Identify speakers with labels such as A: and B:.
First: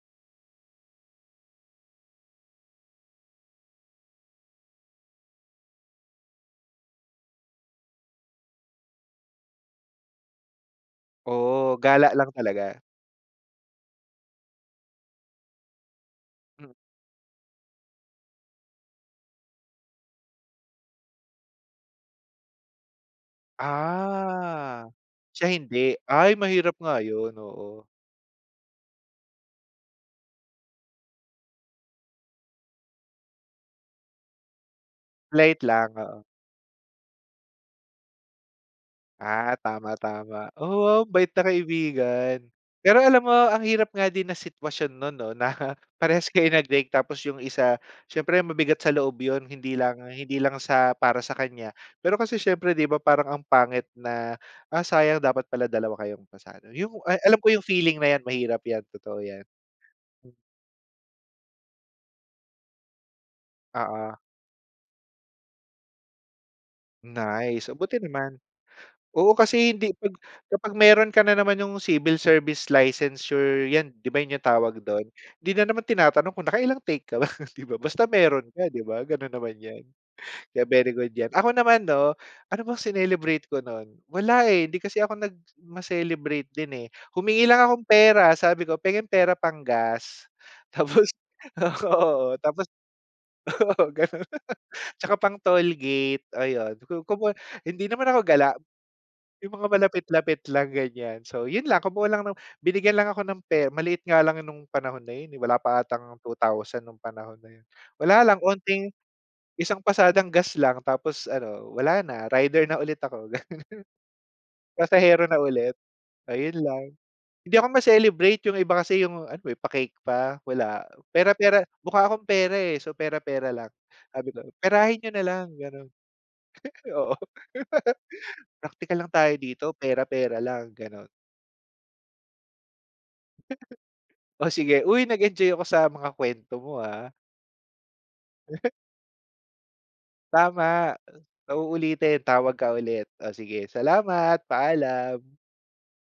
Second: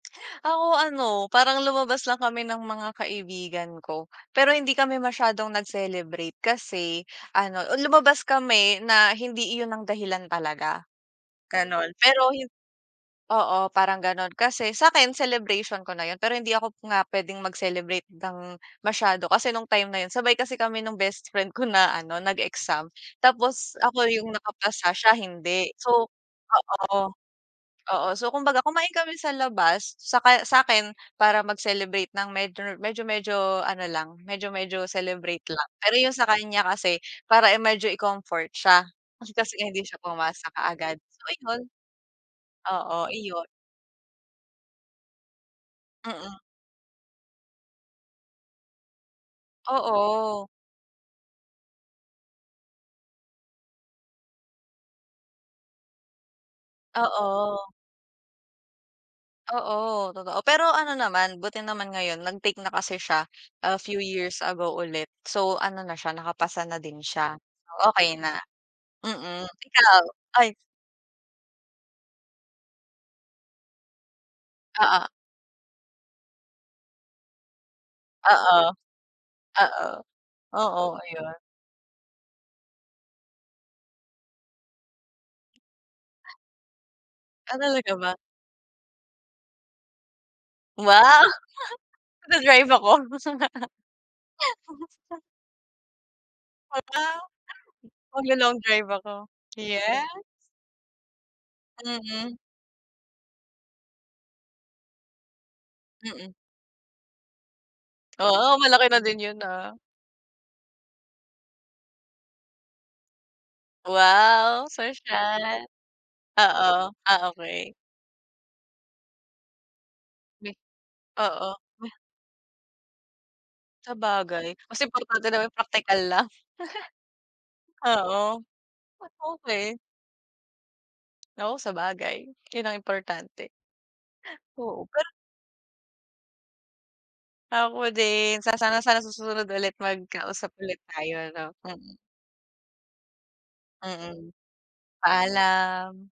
A: Ako ano, parang lumabas lang kami ng mga kaibigan ko. Pero hindi kami masyadong nag-celebrate kasi ano, ah, lumabas kami na hindi iyon ang dahilan talaga.
B: Oo,
A: Gano'n.
B: gala lang
A: Pero yun
B: talaga.
A: Oo, parang gano'n. Kasi sa'kin celebration ko na 'yon pero hindi
B: Mm.
A: ako nga puwedeng mag-celebrate ng masyado kasi nung time na 'yon sabay kasi kami ng bestfriend ko, na ano, nag-exam tapos ako yung
B: Ah,
A: nakapasa, siya
B: siya
A: hindi.
B: hindi.
A: So
B: Ay, mahirap nga
A: oo.
B: yun, oo.
A: Oo. So, kumbaga kumain kami sa labas, saka sa akin para mag-celebrate ng medyo medyo-medyo ano lang, medyo-medyo celebrate
B: Late
A: lang. Pero
B: lang,
A: yung
B: oo.
A: sa kanya kasi, para i medyo i-comfort siya, eh
B: Ah,
A: kasi nga hindi siya pumasa
B: tama-tama,
A: kaagad.
B: oh,
A: So,
B: bait na
A: ayun.
B: kaibigan.
A: Oo,
B: Pero alam mo,
A: iyon.
B: ang hirap nga din na sitwasyon non, 'no, na parehas
A: Mm.
B: kayo nag-break. Tapos yung isa siyempre mabigat sa loob yun, hindi lang hindi
A: Oo.
B: lang sa para sa kanya. Pero kasi siyempre 'di ba parang ang pangit na, ah, sayang, dapat pala 2 kayong pasado, yung, ah, alam ko yung
A: Oo.
B: feeling na yan. Mahirap yan, totoo yan.
A: Oo, totoo. Pero ano naman, buti naman ngayon nag-take na kasi siya, a few
B: Oo.
A: years ago ulit. So, ano na siya, nakapasa na din siya,
B: Nice, oh buti
A: okey na.
B: naman. Oo,
A: Mm.
B: kasi di hindi
A: Ikaw?
B: 'pag kapag meron ka na naman yung civil service licensure yan, 'di ba, yun yung tawag
A: Oo.
B: dun. Hindi na naman tinatanong kung nakailang take ka ba, 'di ba? Basta meron ka
A: Oo.
B: 'di ba ,ganun naman yan,
A: Oo,
B: kaya
A: oo,
B: very good yan.
A: ayun.
B: Ako naman 'no, ano bang sinelebrate ko nun, wala eh hindi kasi ako nag ma-celebrate din eh. Humingi
A: Ah,
B: lang akong
A: talaga ba?
B: pera, sabi ko, "Penge pera pang-gas," tapos
A: Wow!
B: oo, tapos.
A: Nagda-drive ako.
B: Oo, gano'n. Tsaka pang-toll gate, ayon,
A: Aba.
B: kumbaga hindi naman ako gala.
A: Maglo-long drive ako,
B: Yung mga
A: yes.
B: malapit-lapit lang ganiyan. So, yun lang, kumuha lang ng
A: Mm.
B: binigyan lang ako ng pera, maliit nga lang nung panahon na yun eh. Wala pa 'atang
A: Mm.
B: 2,000 nung panahon na yun. Wala lang
A: Oo, malaki
B: onting
A: na din yun ah.
B: isang pasadang gas lang tapos ano, wala na rider na ulit ako.
A: Wow,
B: Pasahero na
A: sosyal.
B: ulit, ayun lang.
A: Oo. Ah,
B: Hindi ako
A: okey.
B: ma-celebrate, yung iba kasi yung ano eh, pa-cake pa.
A: Hmm.
B: Wala,
A: Oo.
B: pera-pera
A: Maya.
B: mukha akong pera eh. So, pera-pera lang sabi ko
A: Sabagay mas
B: perahin niyo na
A: importante naman
B: lang
A: yung
B: gano'n.
A: praktikal lang.
B: Oo.
A: Oo.
B: Praktikal lang tayo dito,
A: Okey.
B: pera pera lang, gano'n.
A: Oh, sabagay, yun ang importante.
B: Oh, sige,
A: Oo,
B: uy,
A: pero
B: nag-enjoy ako sa mga kwento mo ah.
A: Ako din sa sana sana susunod ulit mag-kausap ulit
B: Tama,
A: tayo, 'no?
B: sa
A: Mm.
B: uulitin. Tawag ka ulit. Oh sige.
A: Mm.
B: Salamat. Paalam.
A: Paalam.